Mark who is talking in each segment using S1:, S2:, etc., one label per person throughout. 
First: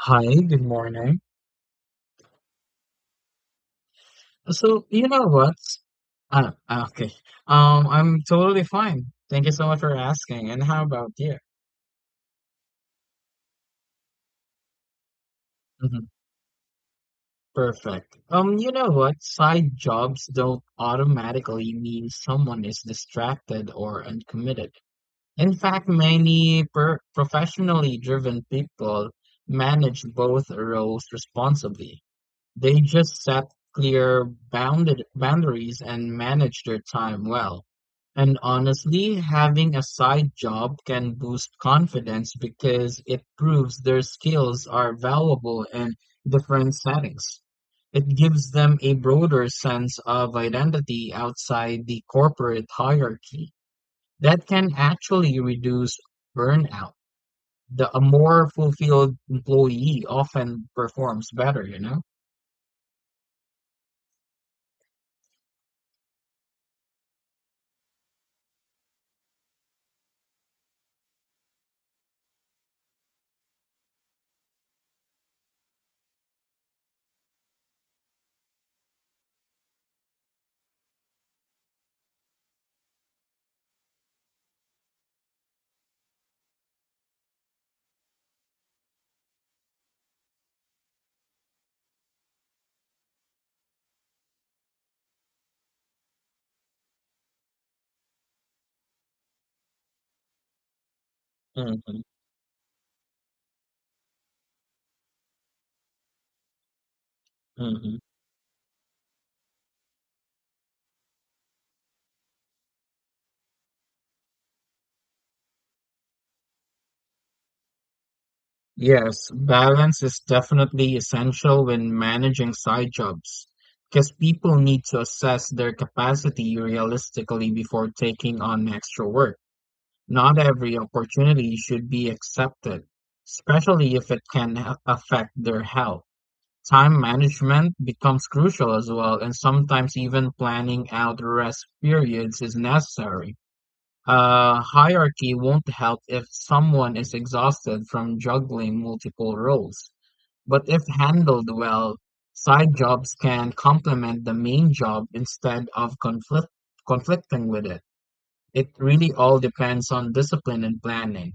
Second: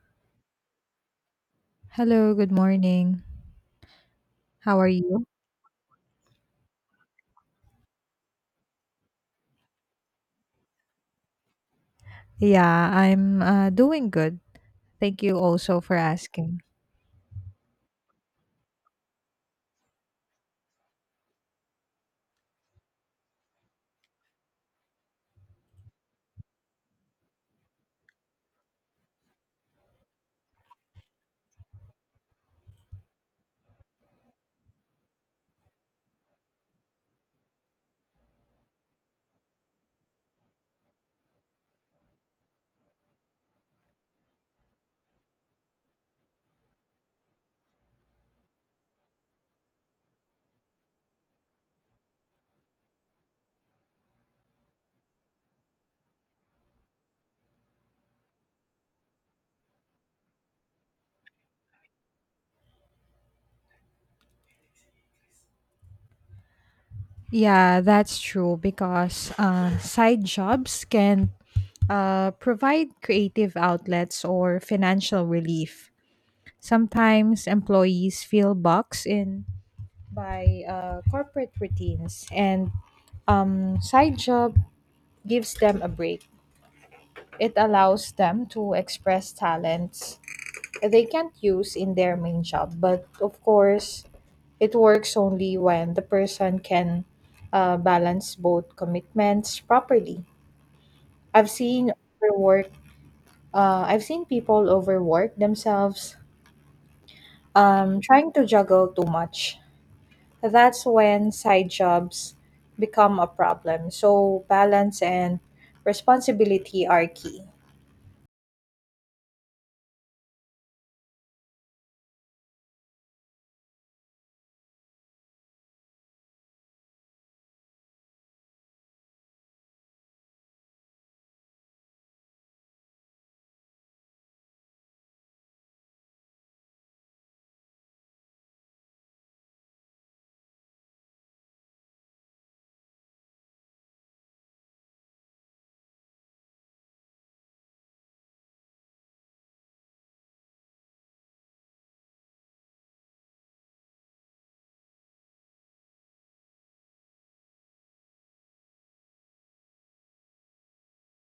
S1: Hi, good morning.
S2: Hello, good morning. How
S1: So,
S2: are
S1: you know
S2: you?
S1: what? Okay. I'm totally fine. Thank you so much for asking. And how about you?
S2: Yeah, I'm doing good. Thank you also for
S1: hmm
S2: asking.
S1: Perfect. You know what? Side jobs don't automatically mean someone is distracted or uncommitted. In fact, many per professionally driven people manage both roles responsibly. They just set clear bounded boundaries and manage their time well. And honestly, having a side job can boost confidence because it proves their skills are valuable in different settings. It gives them a broader sense of identity outside the corporate hierarchy that can actually reduce burnout. The, a more fulfilled employee often performs better, you know?
S2: Yeah, that's true because side jobs can provide creative outlets or financial relief. Sometimes employees feel boxed in by corporate routines, and side job gives them a break. It allows them to express talents they can't use in their main job. But of course, it works only when the person can balance both commitments properly. I've seen
S1: Mhm,
S2: overwork. I've seen people overwork themselves,
S1: mhm.
S2: trying to juggle too much. That's when side jobs become a problem. So balance and responsibility are key.
S1: Yes, balance is definitely essential when managing side jobs because people need to assess their capacity realistically before taking on extra work. Not every opportunity should be accepted, especially if it can affect their health. Time management becomes crucial as well, and sometimes even planning out rest periods is necessary. Hierarchy won't help if someone is exhausted from juggling multiple roles. But if handled well, side jobs can complement the main job instead of conflicting with it. It really all depends on discipline and planning.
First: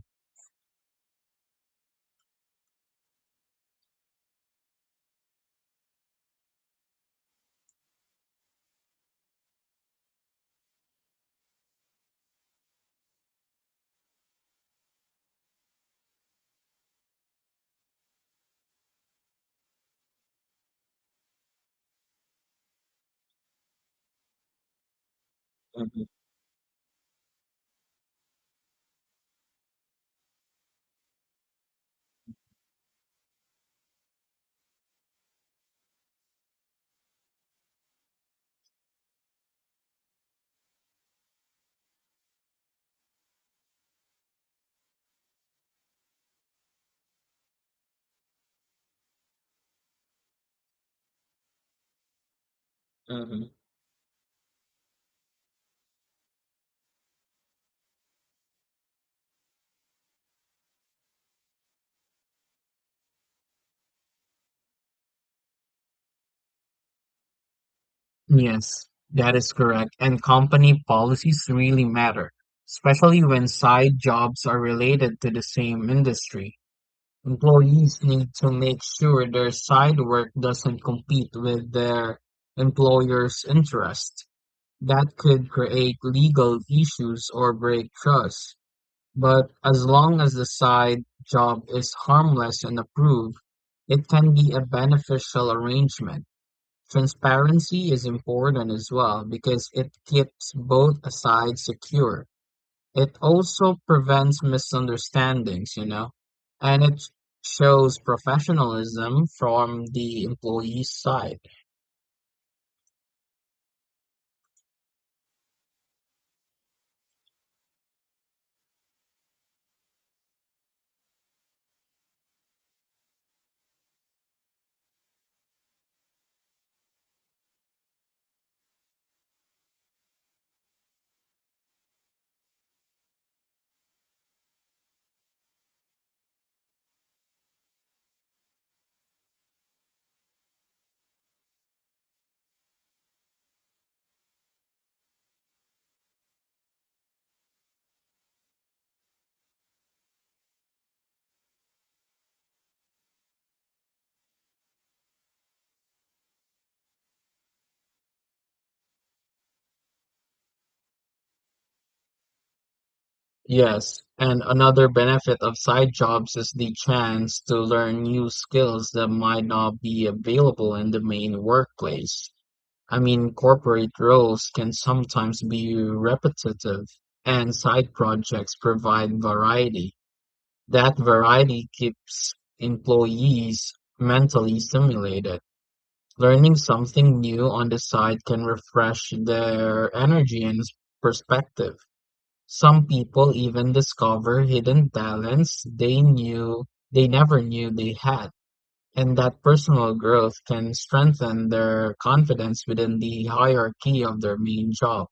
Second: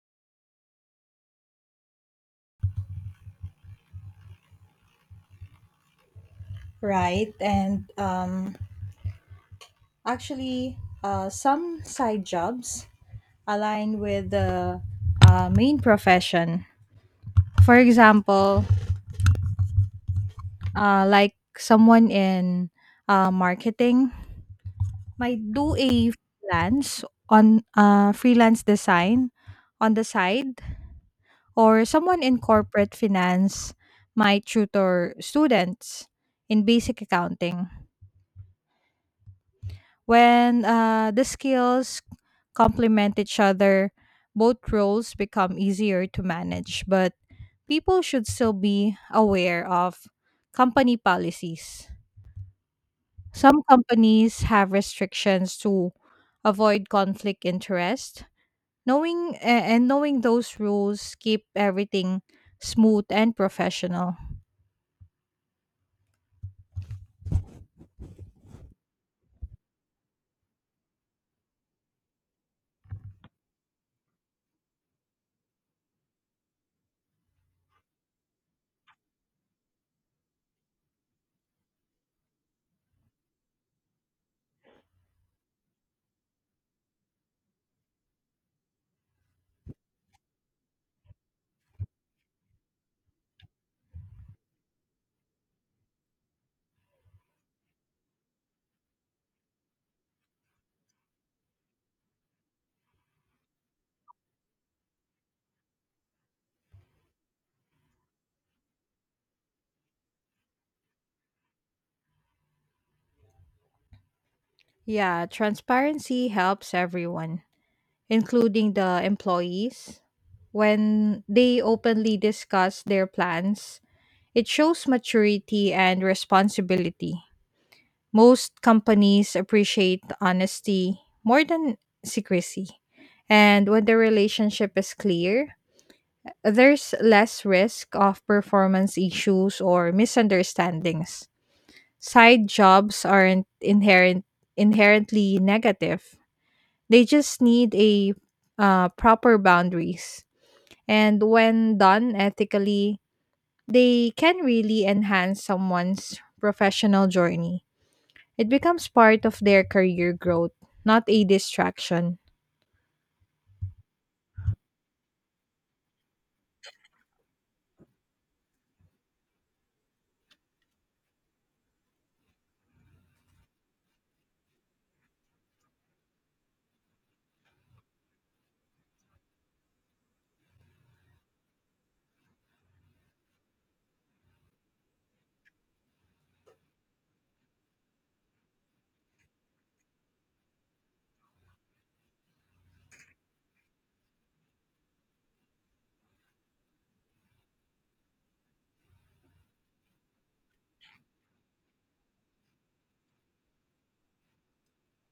S2: Right, and actually, some side jobs align with the main profession. For example, like someone in marketing might do
S1: hmm
S2: a freelance on freelance design on the side, or someone in corporate finance might tutor students in basic accounting. When the skills complement each other, both roles become easier to manage, but people should still be aware of company policies.
S1: hmm
S2: Some companies have restrictions to avoid conflict interest. And knowing those rules keep everything smooth and professional.
S1: Yes, that is correct. And company policies really matter, especially when side jobs are related to the same industry. Employees need to make sure their side work doesn't compete with their employer's interest. That could create legal issues or break trust. But as long as the side job is harmless and approved, it can be a beneficial arrangement. Transparency is important as well because it keeps both sides secure. It also prevents misunderstandings, and it shows professionalism from the employee's side.
S2: Yeah, transparency helps everyone, including the employees. When they openly discuss their plans, it shows maturity and responsibility. Most companies appreciate honesty more than secrecy. And when the relationship is clear, there's less risk of performance issues or misunderstandings. Side jobs aren't inherently negative. They just need a proper boundaries. And when done ethically, they can really enhance someone's professional journey. It becomes part of their career growth, not a distraction.
S1: Yes, and another benefit of side jobs is the chance to learn new skills that might not be available in the main workplace. I mean, corporate roles can sometimes be repetitive, and side projects provide variety. That variety keeps employees mentally stimulated. Learning something new on the side can refresh their energy and perspective. Some people even discover hidden talents they never knew they had, and that personal growth can strengthen their confidence within the hierarchy of their main job.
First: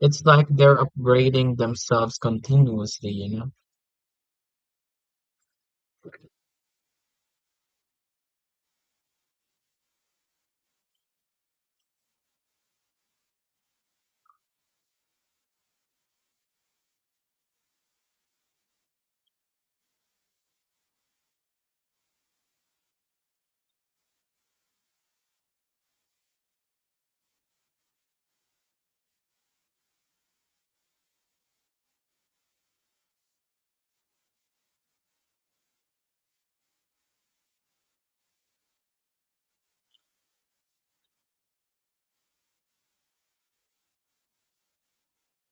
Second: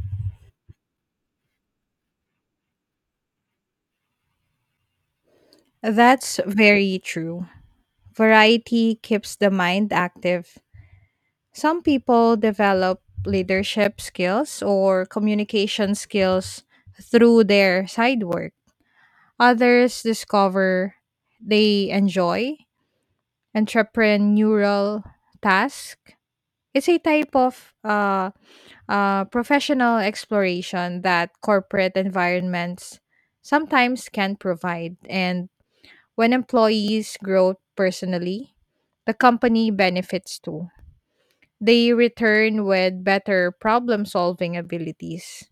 S1: It's like they're upgrading themselves continuously, you know?
S2: That's very true. Variety keeps the mind active. Some people develop leadership skills or communication skills through their side work. Others discover they enjoy entrepreneurial tasks. It's a type of professional exploration that corporate environments sometimes can provide. And when employees grow personally, the company benefits too. They return with better problem solving abilities.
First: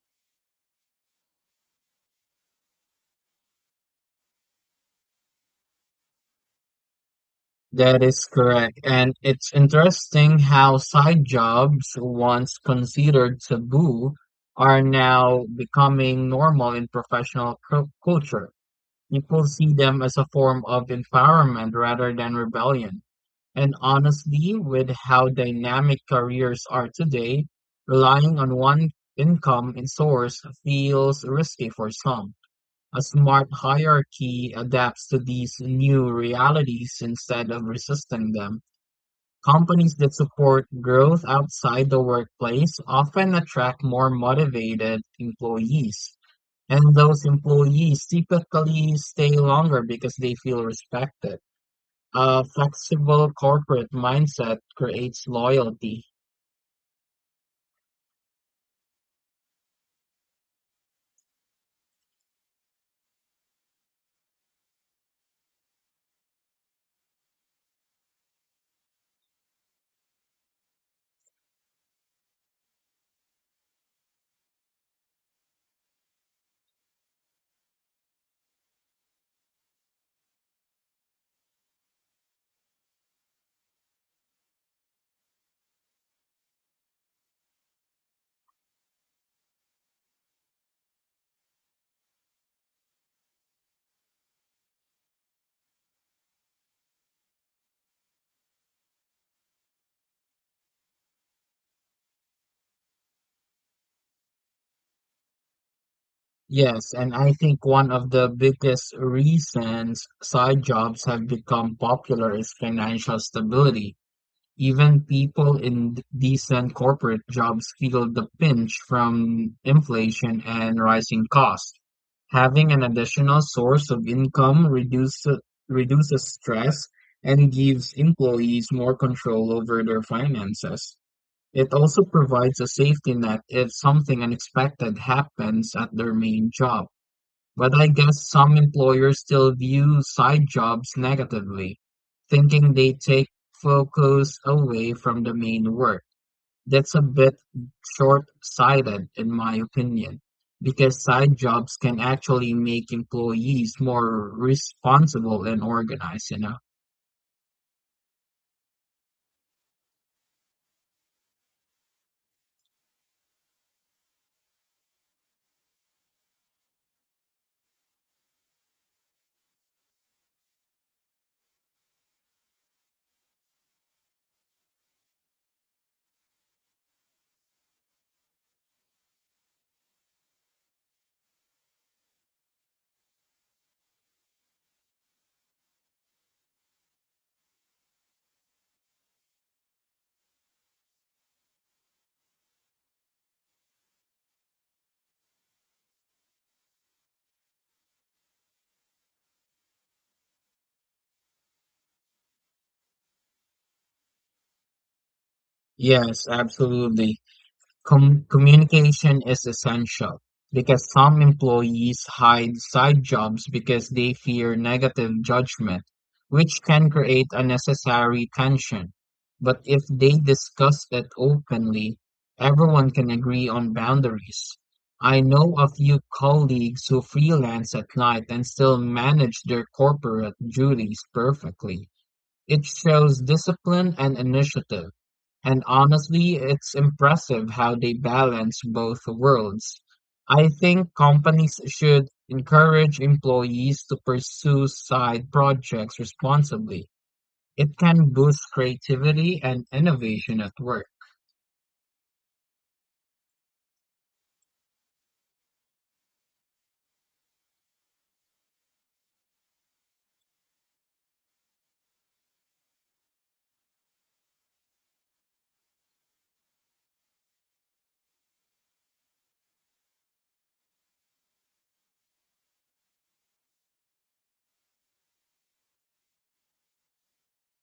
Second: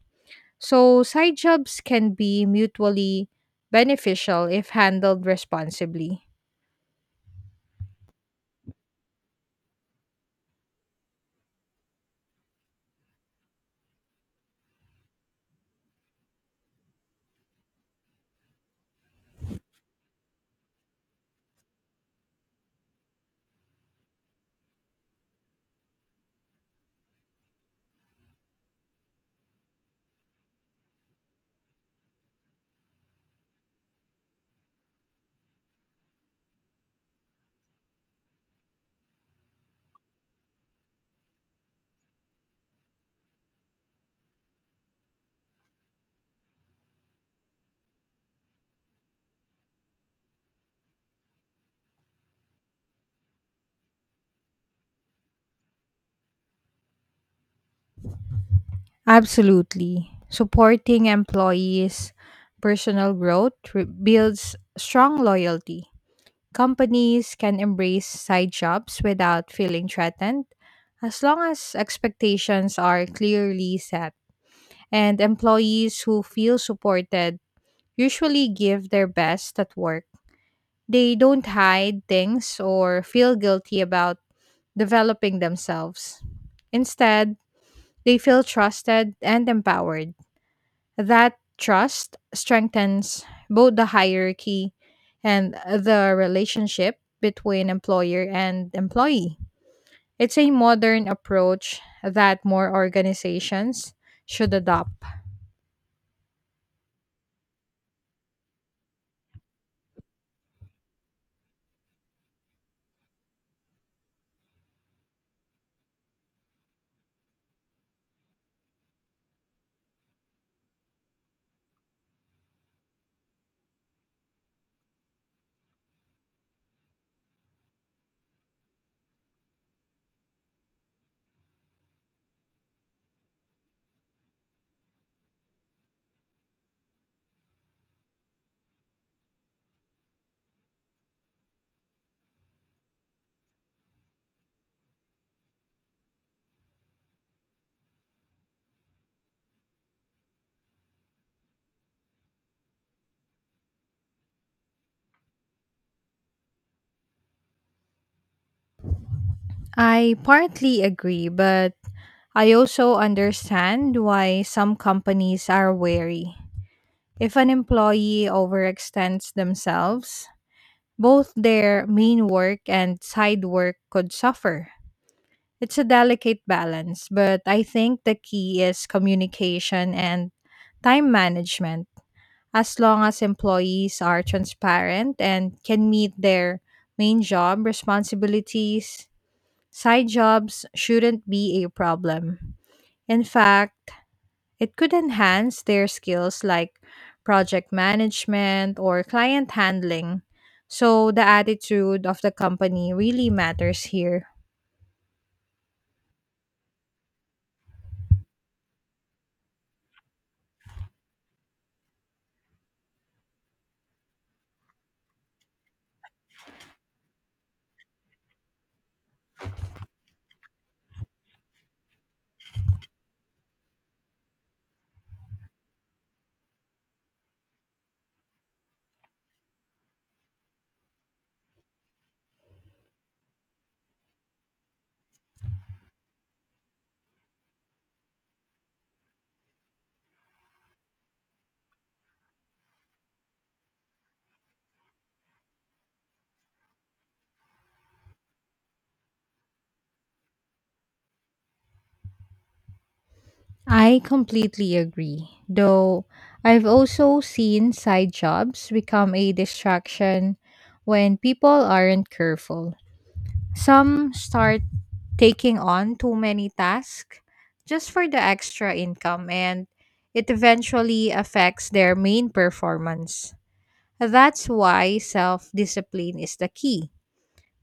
S2: So, side jobs can be mutually beneficial if handled responsibly.
S1: That is correct. And it's interesting how side jobs, once considered taboo, are now becoming normal in professional culture. People see them as a form of empowerment rather than rebellion. And honestly, with how dynamic careers are today, relying on one income source feels risky for some. A smart hierarchy adapts to these new realities instead of resisting them. Companies that support growth outside the workplace often attract more motivated employees, and those employees typically stay longer because they feel respected. A flexible corporate mindset creates loyalty.
S2: Absolutely. Supporting employees' personal growth builds strong loyalty. Companies can embrace side jobs without feeling threatened as long as expectations are clearly set. And employees who feel supported usually give their best at work. They don't hide things or feel guilty about developing themselves. Instead, they feel trusted and empowered. That trust strengthens both the hierarchy and the relationship between employer and employee. It's a modern approach that more organizations should adopt.
S1: Yes, and I think one of the biggest reasons side jobs have become popular is financial stability. Even people in decent corporate jobs feel the pinch from inflation and rising costs. Having an additional source of income reduces stress and gives employees more control over their finances. It also provides a safety net if something unexpected happens at their main job. But I guess some employers still view side jobs negatively, thinking they take focus away from the main work. That's a bit short-sighted, in my opinion, because side jobs can actually make employees more responsible and organized, you know?
S2: I partly agree, but I also understand why some companies are wary. If an employee overextends themselves, both their main work and side work could suffer. It's a delicate balance, but I think the key is communication and time management. As long as employees are transparent and can meet their main job responsibilities, side jobs shouldn't be a problem. In fact, it could enhance their skills like project management or client handling. So, the attitude of the company really matters here.
S1: Yes, absolutely. Communication is essential because some employees hide side jobs because they fear negative judgment, which can create unnecessary tension. But if they discuss it openly, everyone can agree on boundaries. I know a few colleagues who freelance at night and still manage their corporate duties perfectly. It shows discipline and initiative. And honestly, it's impressive how they balance both worlds. I think companies should encourage employees to pursue side projects responsibly. It can boost creativity and innovation at work.
S2: I completely agree. Though I've also seen side jobs become a distraction when people aren't careful. Some start taking on too many tasks just for the extra income, and it eventually affects their main performance. That's why self discipline is the key.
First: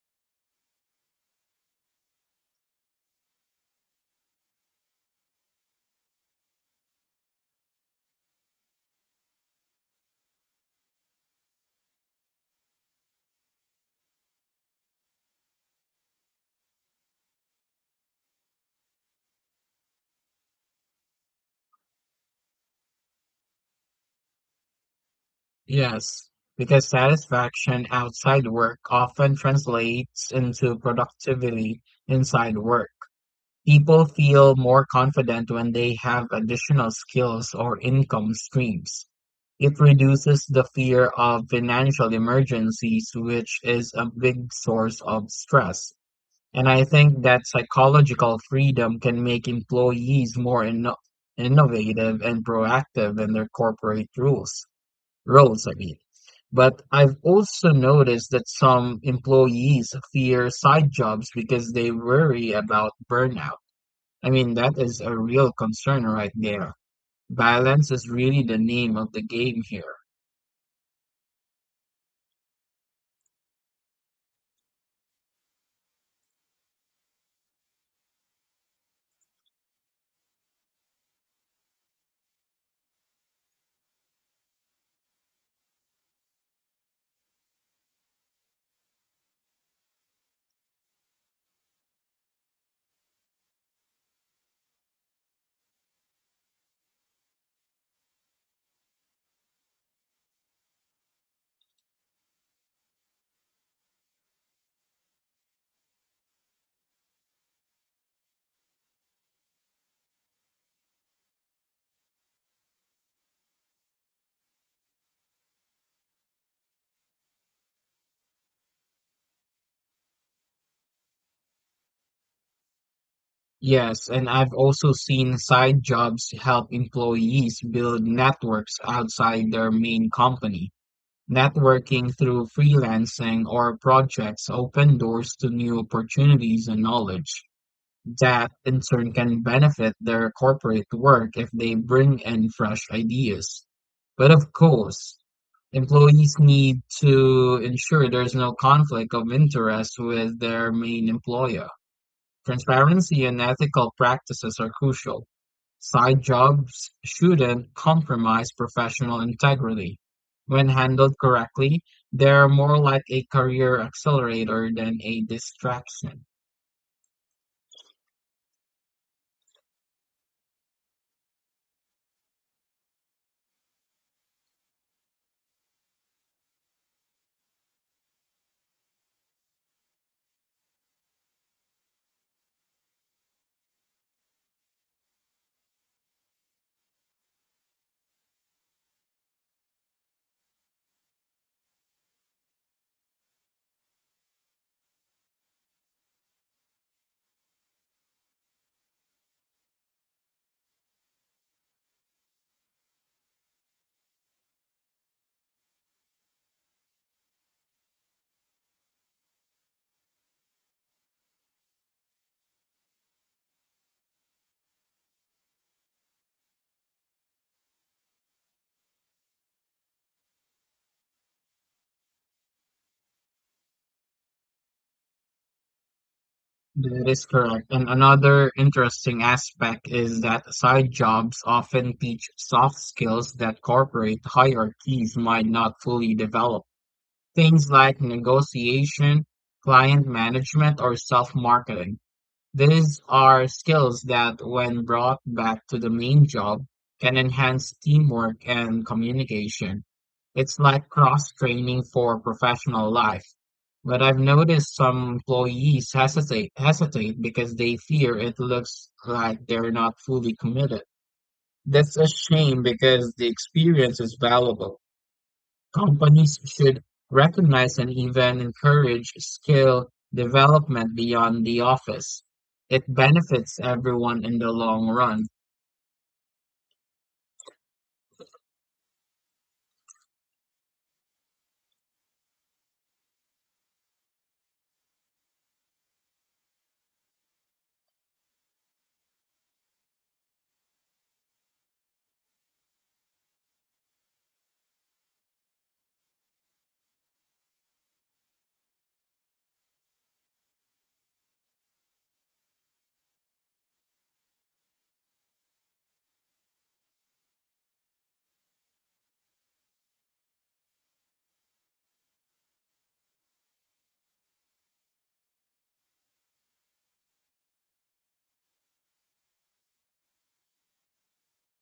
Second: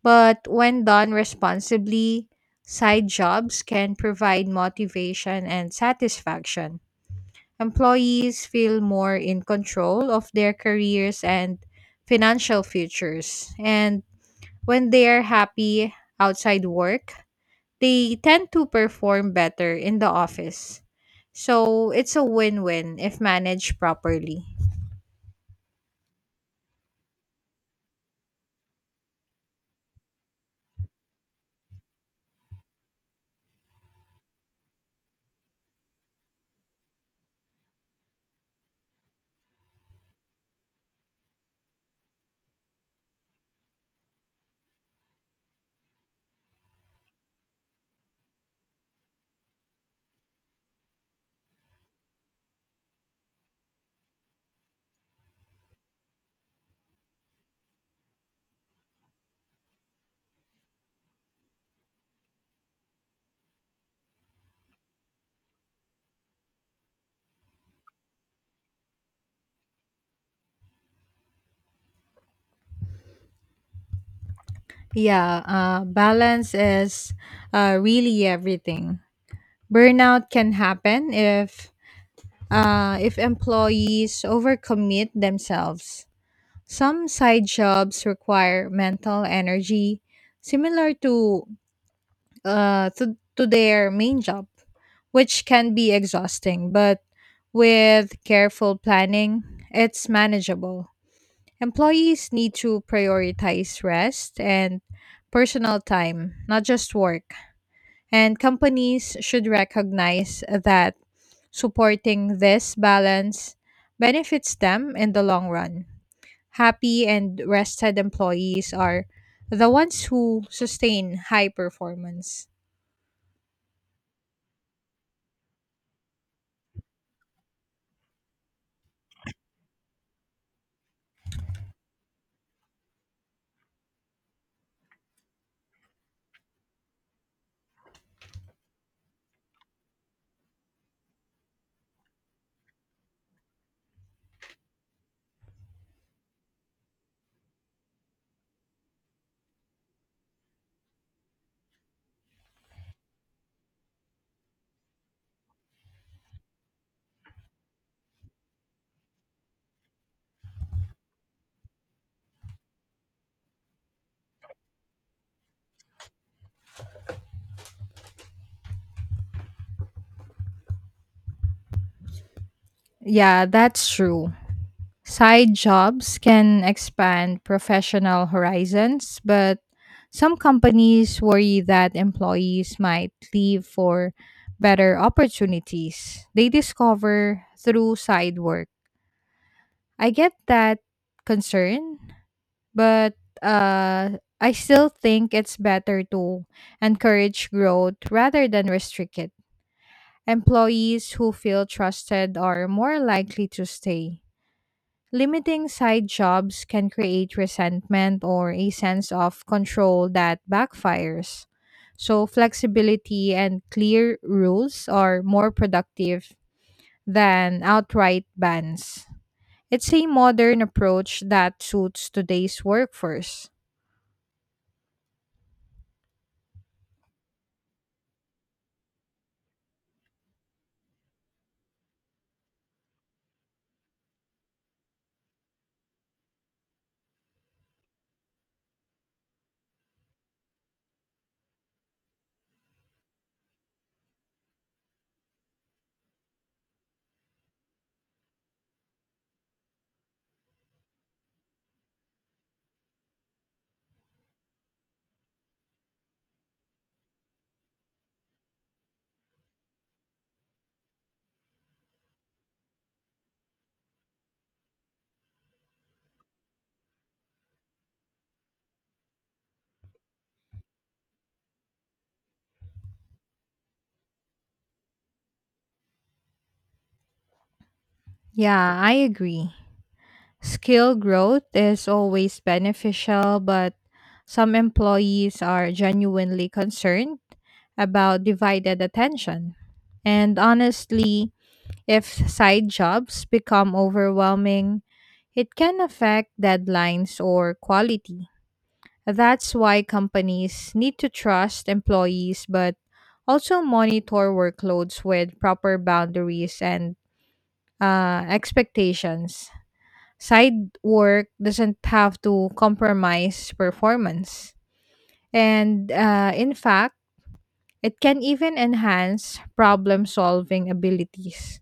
S2: But when done responsibly, side jobs can provide motivation and satisfaction. Employees feel more in control of their careers and financial futures. And when they are happy outside work, they tend to perform better in the office. So it's a win win if managed properly.
S1: Yes, because satisfaction outside work often translates into productivity inside work. People feel more confident when they have additional skills or income streams. It reduces the fear of financial emergencies, which is a big source of stress. And I think that psychological freedom can make employees more innovative and proactive in their corporate rules roles, I mean. But I've also noticed that some employees fear side jobs because they worry about burnout. I mean, that is a real concern right there. Balance is really the name of the game here.
S2: Yeah, balance is really everything. Burnout can happen if employees overcommit themselves. Some side jobs require mental energy similar to their main job, which can be exhausting, but with careful planning, it's manageable. Employees need to prioritize rest and personal time, not just work. And companies should recognize that supporting this balance benefits them in the long run. Happy and rested employees are the ones who sustain high performance.
S1: Yes, and I've also seen side jobs help employees build networks outside their main company. Networking through freelancing or projects open doors to new opportunities and knowledge. That in turn can benefit their corporate work if they bring in fresh ideas. But of course, employees need to ensure there's no conflict of interest with their main employer. Transparency and ethical practices are crucial. Side jobs shouldn't compromise professional integrity. When handled correctly, they're more like a career accelerator than a distraction.
S2: Yeah, that's true. Side jobs can expand professional horizons, but some companies worry that employees might leave for better opportunities they discover through side work. I get that concern, but I still think it's better to encourage growth rather than restrict it. Employees who feel trusted are more likely to stay. Limiting side jobs can create resentment or a sense of control that backfires. So, flexibility and clear rules are more productive than outright bans. It's a modern approach that suits today's workforce.
S1: That is correct. And another interesting aspect is that side jobs often teach soft skills that corporate hierarchies might not fully develop. Things like negotiation, client management, or self-marketing. These are skills that, when brought back to the main job, can enhance teamwork and communication. It's like cross training for professional life. But I've noticed some employees hesitate because they fear it looks like they're not fully committed. That's a shame because the experience is valuable. Companies should recognize and even encourage skill development beyond the office. It benefits everyone in the long run.
S2: Yeah, I agree. Skill growth is always beneficial, but some employees are genuinely concerned about divided attention. And honestly, if side jobs become overwhelming, it can affect deadlines or quality. That's why companies need to trust employees but also monitor workloads with proper boundaries and expectations. Side work doesn't have to compromise performance. And in fact, it can even enhance problem solving abilities.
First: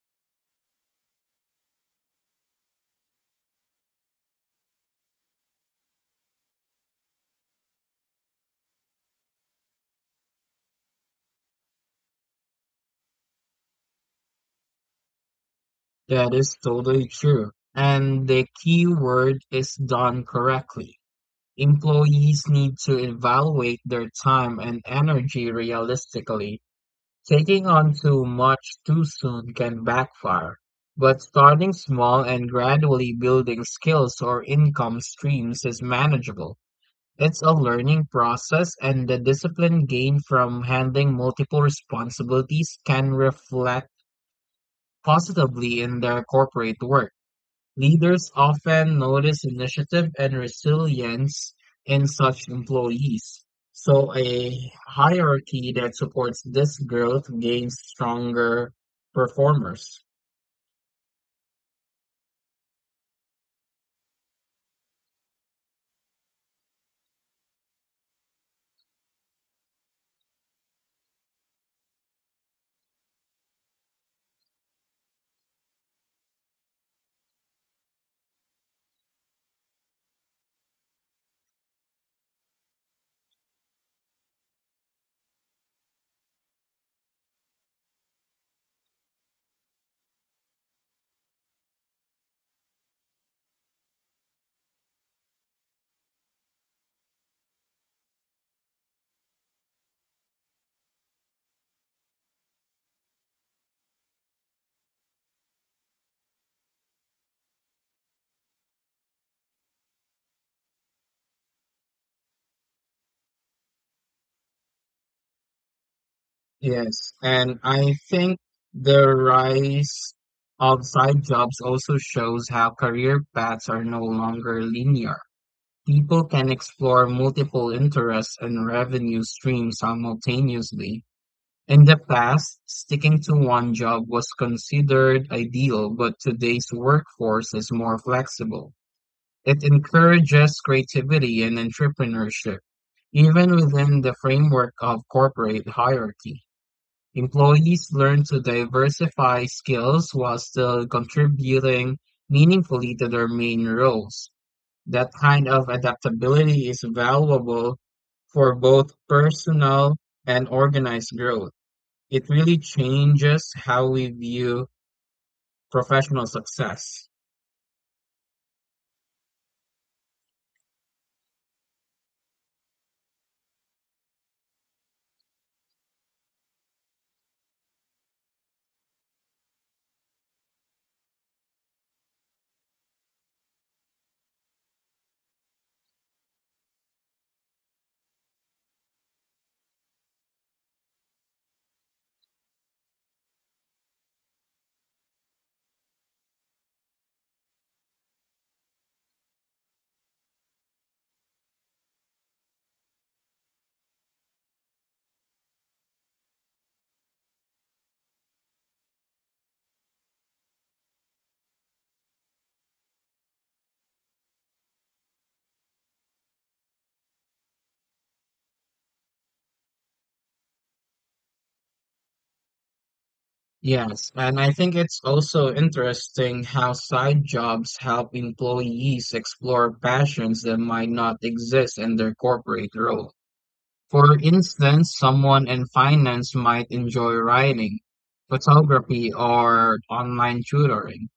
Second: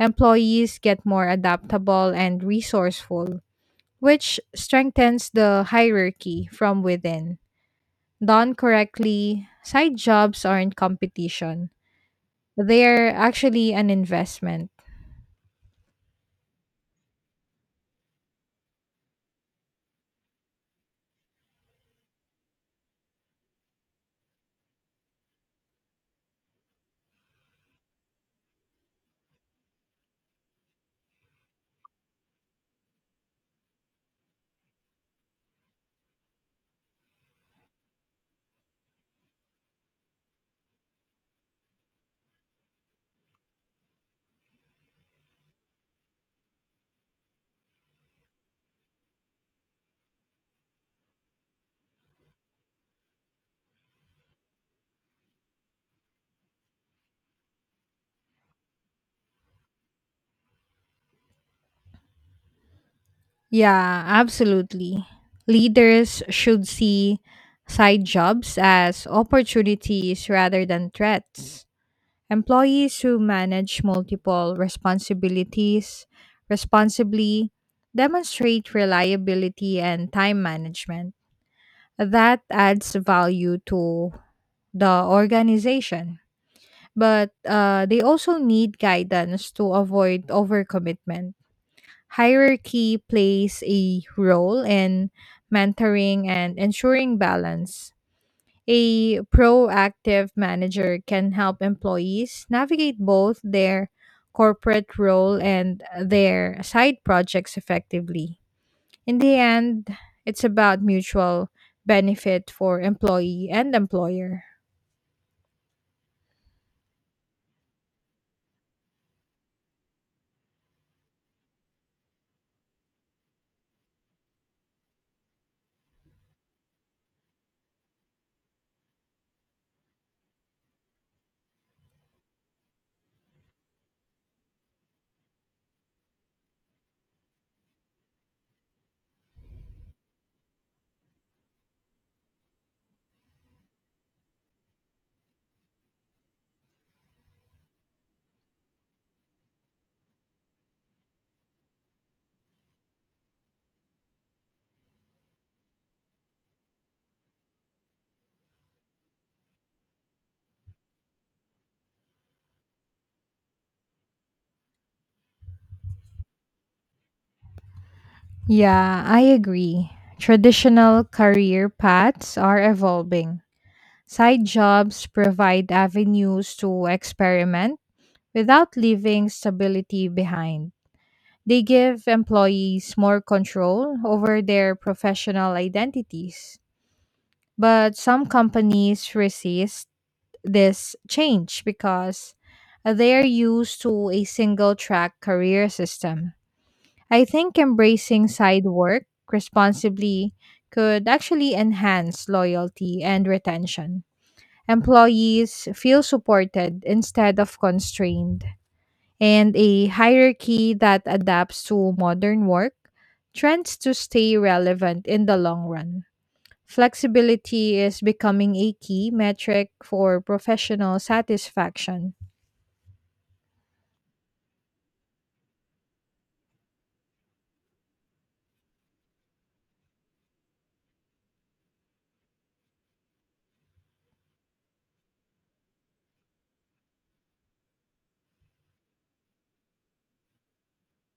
S2: Employees get more adaptable and resourceful, which strengthens the hierarchy from within. Done correctly, side jobs aren't competition, they are actually an investment.
S1: That is totally true. And the key word is done correctly. Employees need to evaluate their time and energy realistically. Taking on too much too soon can backfire. But starting small and gradually building skills or income streams is manageable. It's a learning process, and the discipline gained from handling multiple responsibilities can reflect positively in their corporate work. Leaders often notice initiative and resilience in such employees. So, a hierarchy that supports this growth gains stronger performers.
S2: Yeah, absolutely. Leaders should see side jobs as opportunities rather than threats. Employees who manage multiple responsibilities responsibly demonstrate reliability and time management. That adds value to the organization. But they also need guidance to avoid overcommitment. Hierarchy plays a role in mentoring and ensuring balance. A proactive manager can help employees navigate both their corporate role and their side projects effectively. In the end, it's about mutual benefit for employee and employer.
S1: Yes, and I think the rise of side jobs also shows how career paths are no longer linear. People can explore multiple interests and revenue streams simultaneously. In the past, sticking to one job was considered ideal, but today's workforce is more flexible. It encourages creativity and entrepreneurship, even within the framework of corporate hierarchy. Employees learn to diversify skills while still contributing meaningfully to their main roles. That kind of adaptability is valuable for both personal and organized growth. It really changes how we view professional success.
S2: Yeah, I agree. Traditional career paths are evolving. Side jobs provide avenues to experiment without leaving stability behind. They give employees more control over their professional identities. But some companies resist this change because they're used to a single track career system. I think embracing side work responsibly could actually enhance loyalty and retention. Employees feel supported instead of constrained, and a hierarchy that adapts to modern work trends to stay relevant in the long run. Flexibility is becoming a key metric for professional satisfaction.
S1: Yes, and I think it's also interesting how side jobs help employees explore passions that might not exist in their corporate role. For instance, someone in finance might enjoy writing, photography, or online tutoring.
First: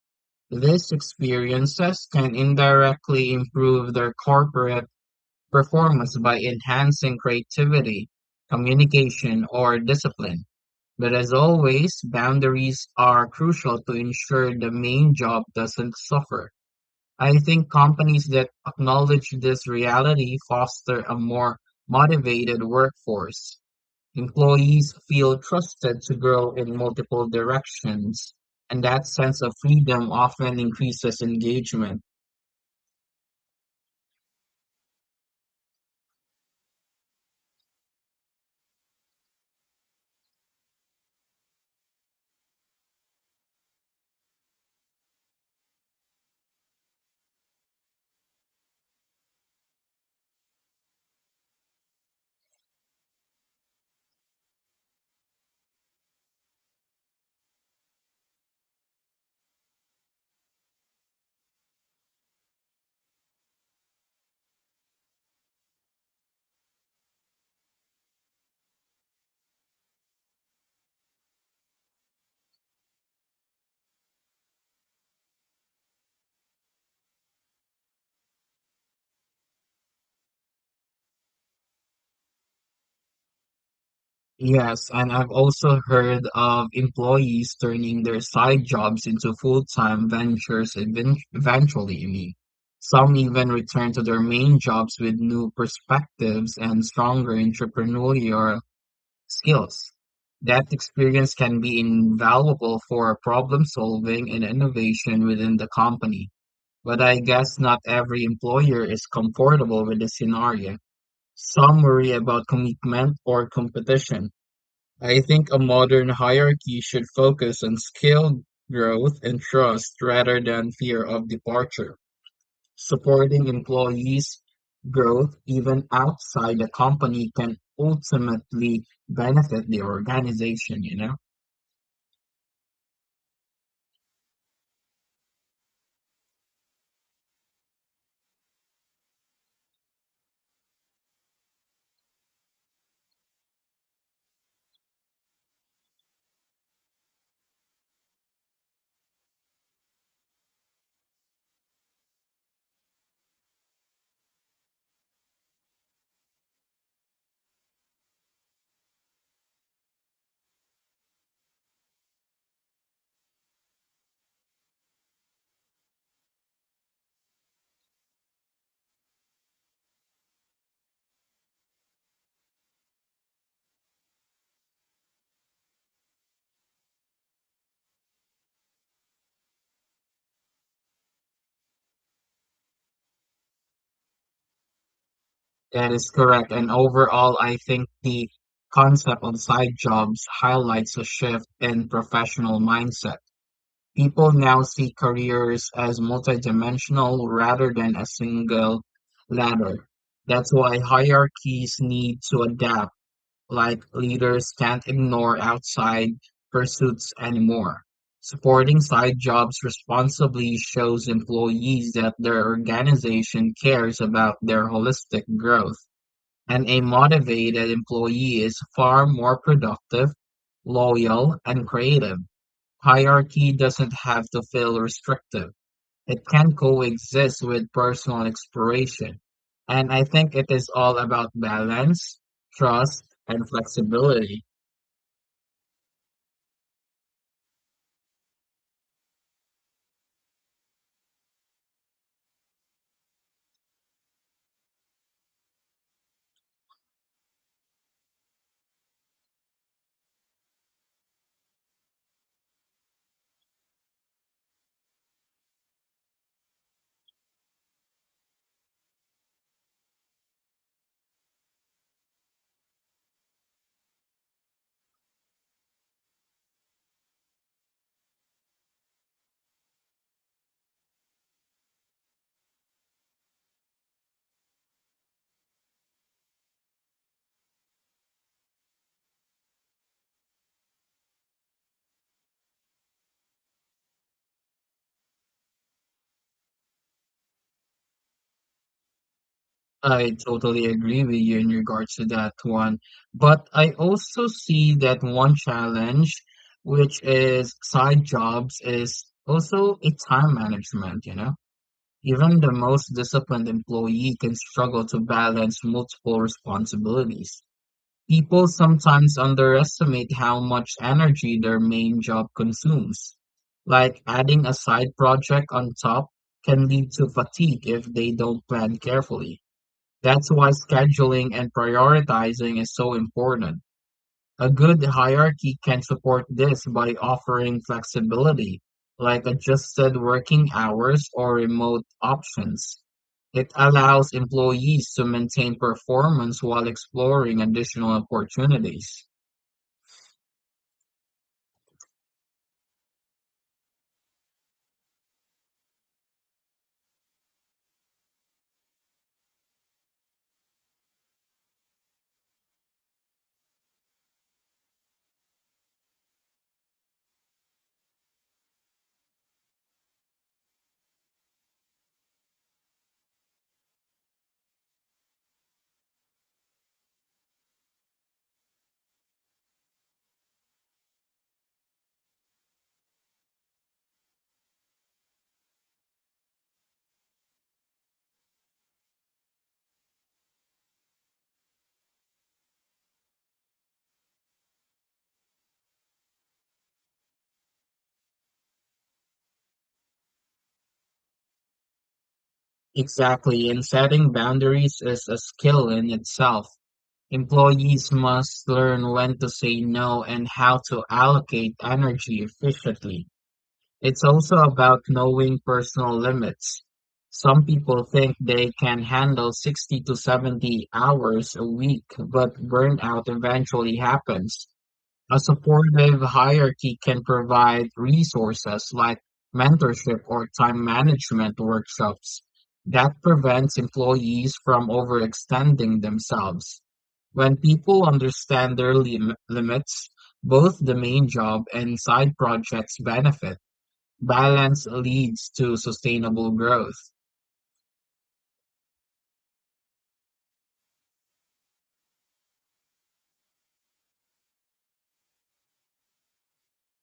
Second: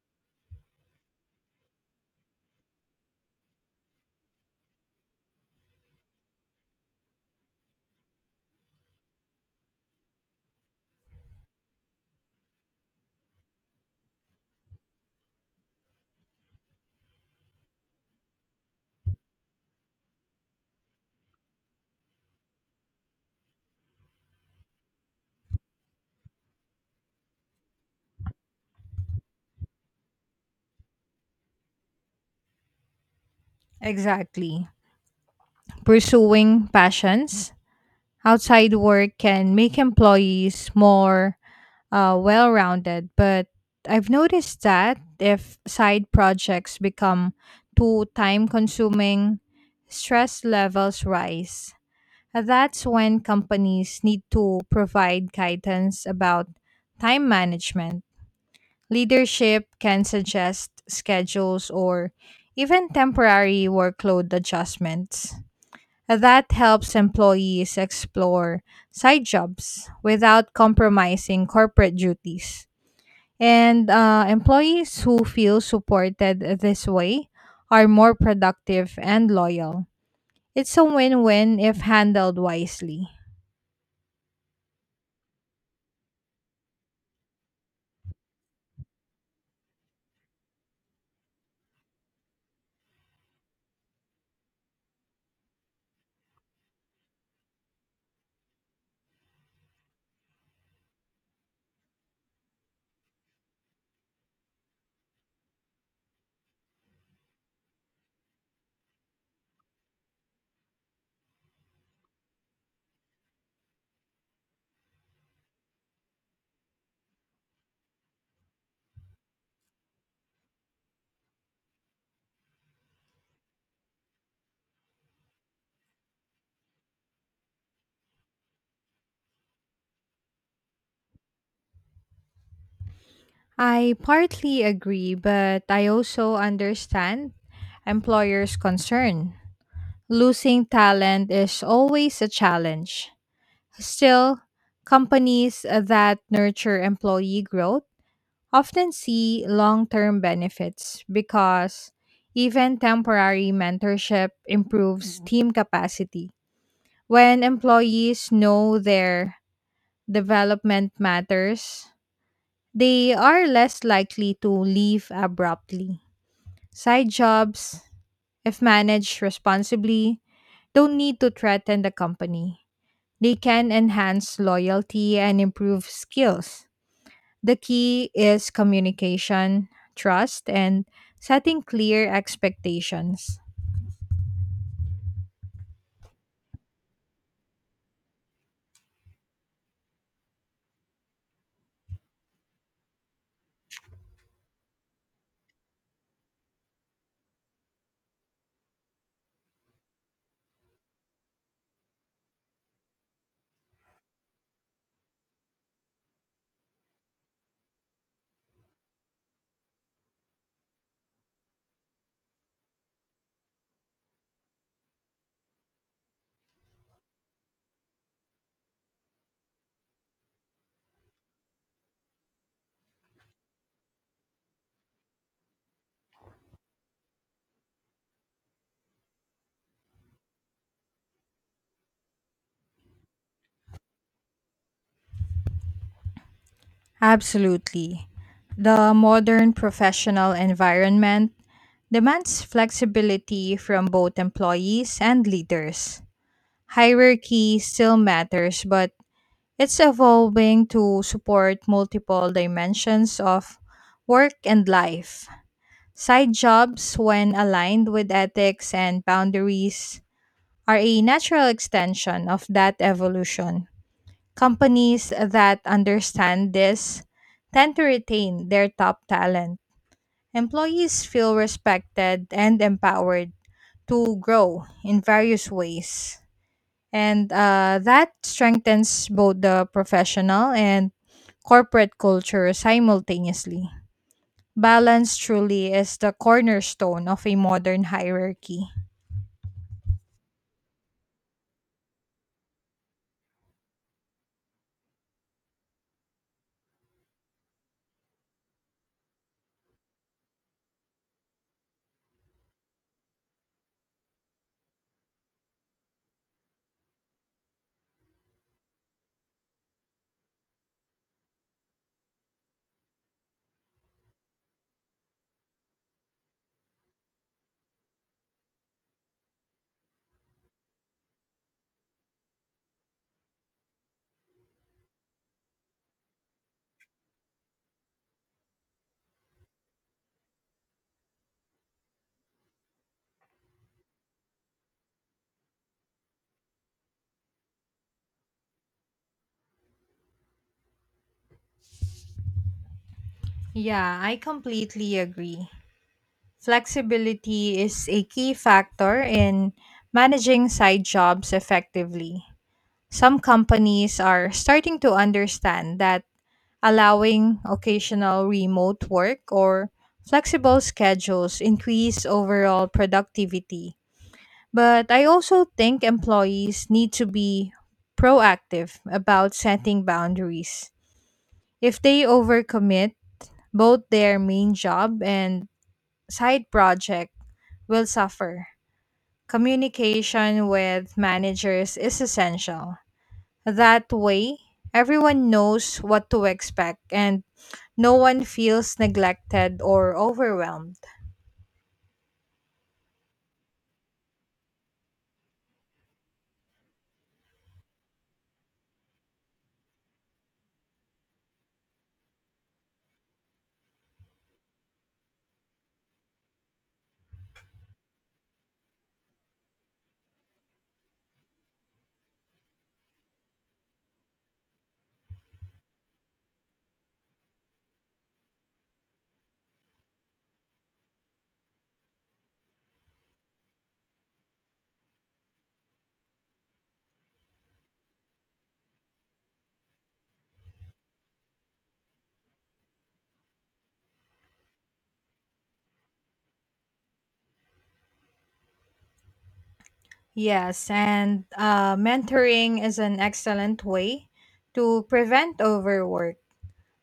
S1: These experiences can indirectly improve their corporate performance by enhancing creativity, communication, or discipline. But as always, boundaries are crucial to ensure the main job doesn't suffer. I think companies that acknowledge this reality foster a more motivated workforce. Employees feel trusted to grow in multiple directions, and that sense of freedom often increases engagement.
S2: Exactly. Pursuing passions outside work can make employees more well rounded, but I've noticed that if side projects become too time consuming, stress levels rise. That's when companies need to provide guidance about time management. Leadership can suggest schedules or even temporary workload adjustments. That helps employees explore side jobs without compromising corporate duties. And employees who feel supported this way are more productive and loyal. It's a win win if handled wisely.
S1: Yes, and I've also heard of employees turning their side jobs into full-time ventures eventually, I mean. Some even return to their main jobs with new perspectives and stronger entrepreneurial skills. That experience can be invaluable for problem solving and innovation within the company. But I guess not every employer is comfortable with this scenario. Some worry about commitment or competition. I think a modern hierarchy should focus on skill, growth, and trust rather than fear of departure. Supporting employees' growth even outside the company can ultimately benefit the organization, you know?
S2: I partly agree, but I also understand employers' concern. Losing talent is always a challenge. Still, companies that nurture employee growth often see long term benefits because even temporary mentorship improves team capacity. When employees know their development matters, they are less likely to leave abruptly. Side jobs, if managed responsibly, don't need to threaten the company. They can enhance loyalty and improve skills. The key is communication, trust, and setting clear expectations.
S1: That is correct. And overall, I think the concept of side jobs highlights a shift in professional mindset. People now see careers as multidimensional rather than a single ladder. That's why hierarchies need to adapt, like leaders can't ignore outside pursuits anymore. Supporting side jobs responsibly shows employees that their organization cares about their holistic growth, and a motivated employee is far more productive, loyal, and creative. Hierarchy doesn't have to feel restrictive. It can coexist with personal exploration. And I think it is all about balance, trust, and flexibility.
S2: Absolutely. The modern professional environment demands flexibility from both employees and leaders. Hierarchy still matters, but it's evolving to support multiple dimensions of work and life. Side jobs, when aligned with ethics and boundaries, are a natural extension of that evolution. Companies that understand this tend to retain their top talent. Employees feel respected and empowered to grow in various ways. And that strengthens both the professional and corporate culture simultaneously. Balance truly is the cornerstone of a modern hierarchy.
S1: I totally agree with you in regards to that one. But I also see that one challenge, which is side jobs, is also a time management, you know? Even the most disciplined employee can struggle to balance multiple responsibilities. People sometimes underestimate how much energy their main job consumes. Like adding a side project on top can lead to fatigue if they don't plan carefully. That's why scheduling and prioritizing is so important. A good hierarchy can support this by offering flexibility, like adjusted working hours or remote options. It allows employees to maintain performance while exploring additional opportunities.
S2: Yeah, I completely agree. Flexibility is a key factor in managing side jobs effectively. Some companies are starting to understand that allowing occasional remote work or flexible schedules increase overall productivity. But I also think employees need to be proactive about setting boundaries. If they overcommit, both their main job and side project will suffer. Communication with managers is essential. That way, everyone knows what to expect and no one feels neglected or overwhelmed.
S1: Exactly, and setting boundaries is a skill in itself. Employees must learn when to say no and how to allocate energy efficiently. It's also about knowing personal limits. Some people think they can handle 60 to 70 hours a week, but burnout eventually happens. A supportive hierarchy can provide resources like mentorship or time management workshops. That prevents employees from overextending themselves. When people understand their limits, both the main job and side projects benefit. Balance leads to sustainable growth.
S2: Yes, and mentoring is an excellent way to prevent overwork.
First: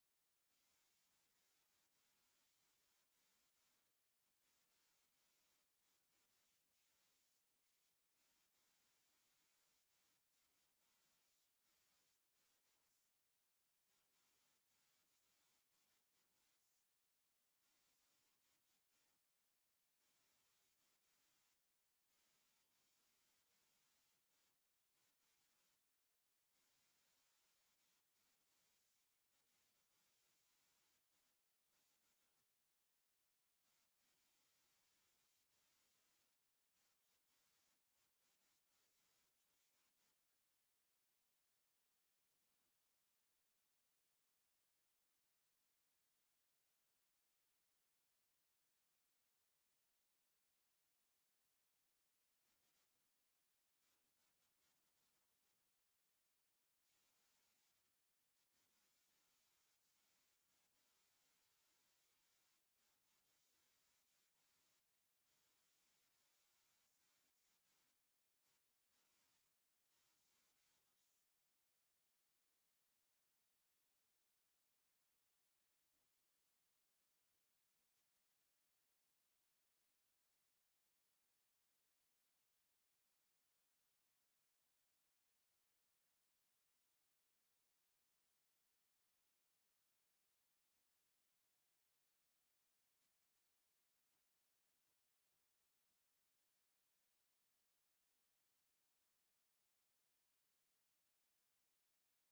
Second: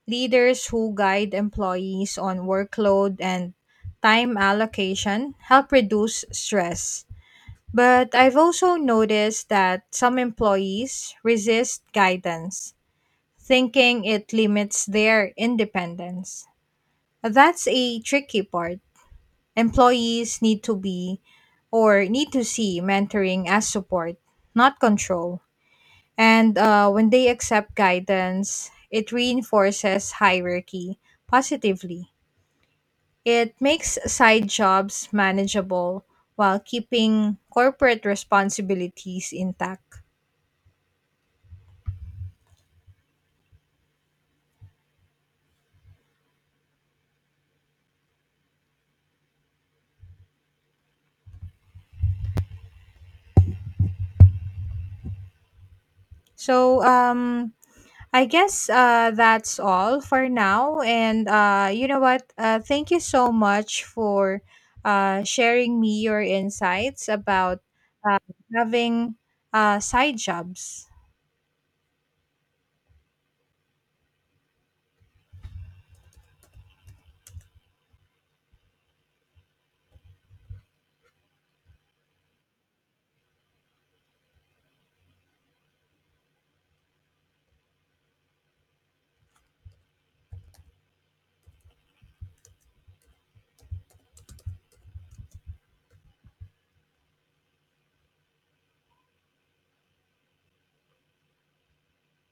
S2: Leaders who guide employees on workload and time allocation help reduce stress. But I've also noticed that some employees resist guidance thinking it limits their independence. That's a tricky part. Employees need to see mentoring as support, not control. And when they accept guidance, it reinforces hierarchy positively. It makes side jobs manageable while keeping corporate responsibilities intact. So, I guess that's all for now. And you know what? Thank you so much for sharing me your insights about uh, having side jobs.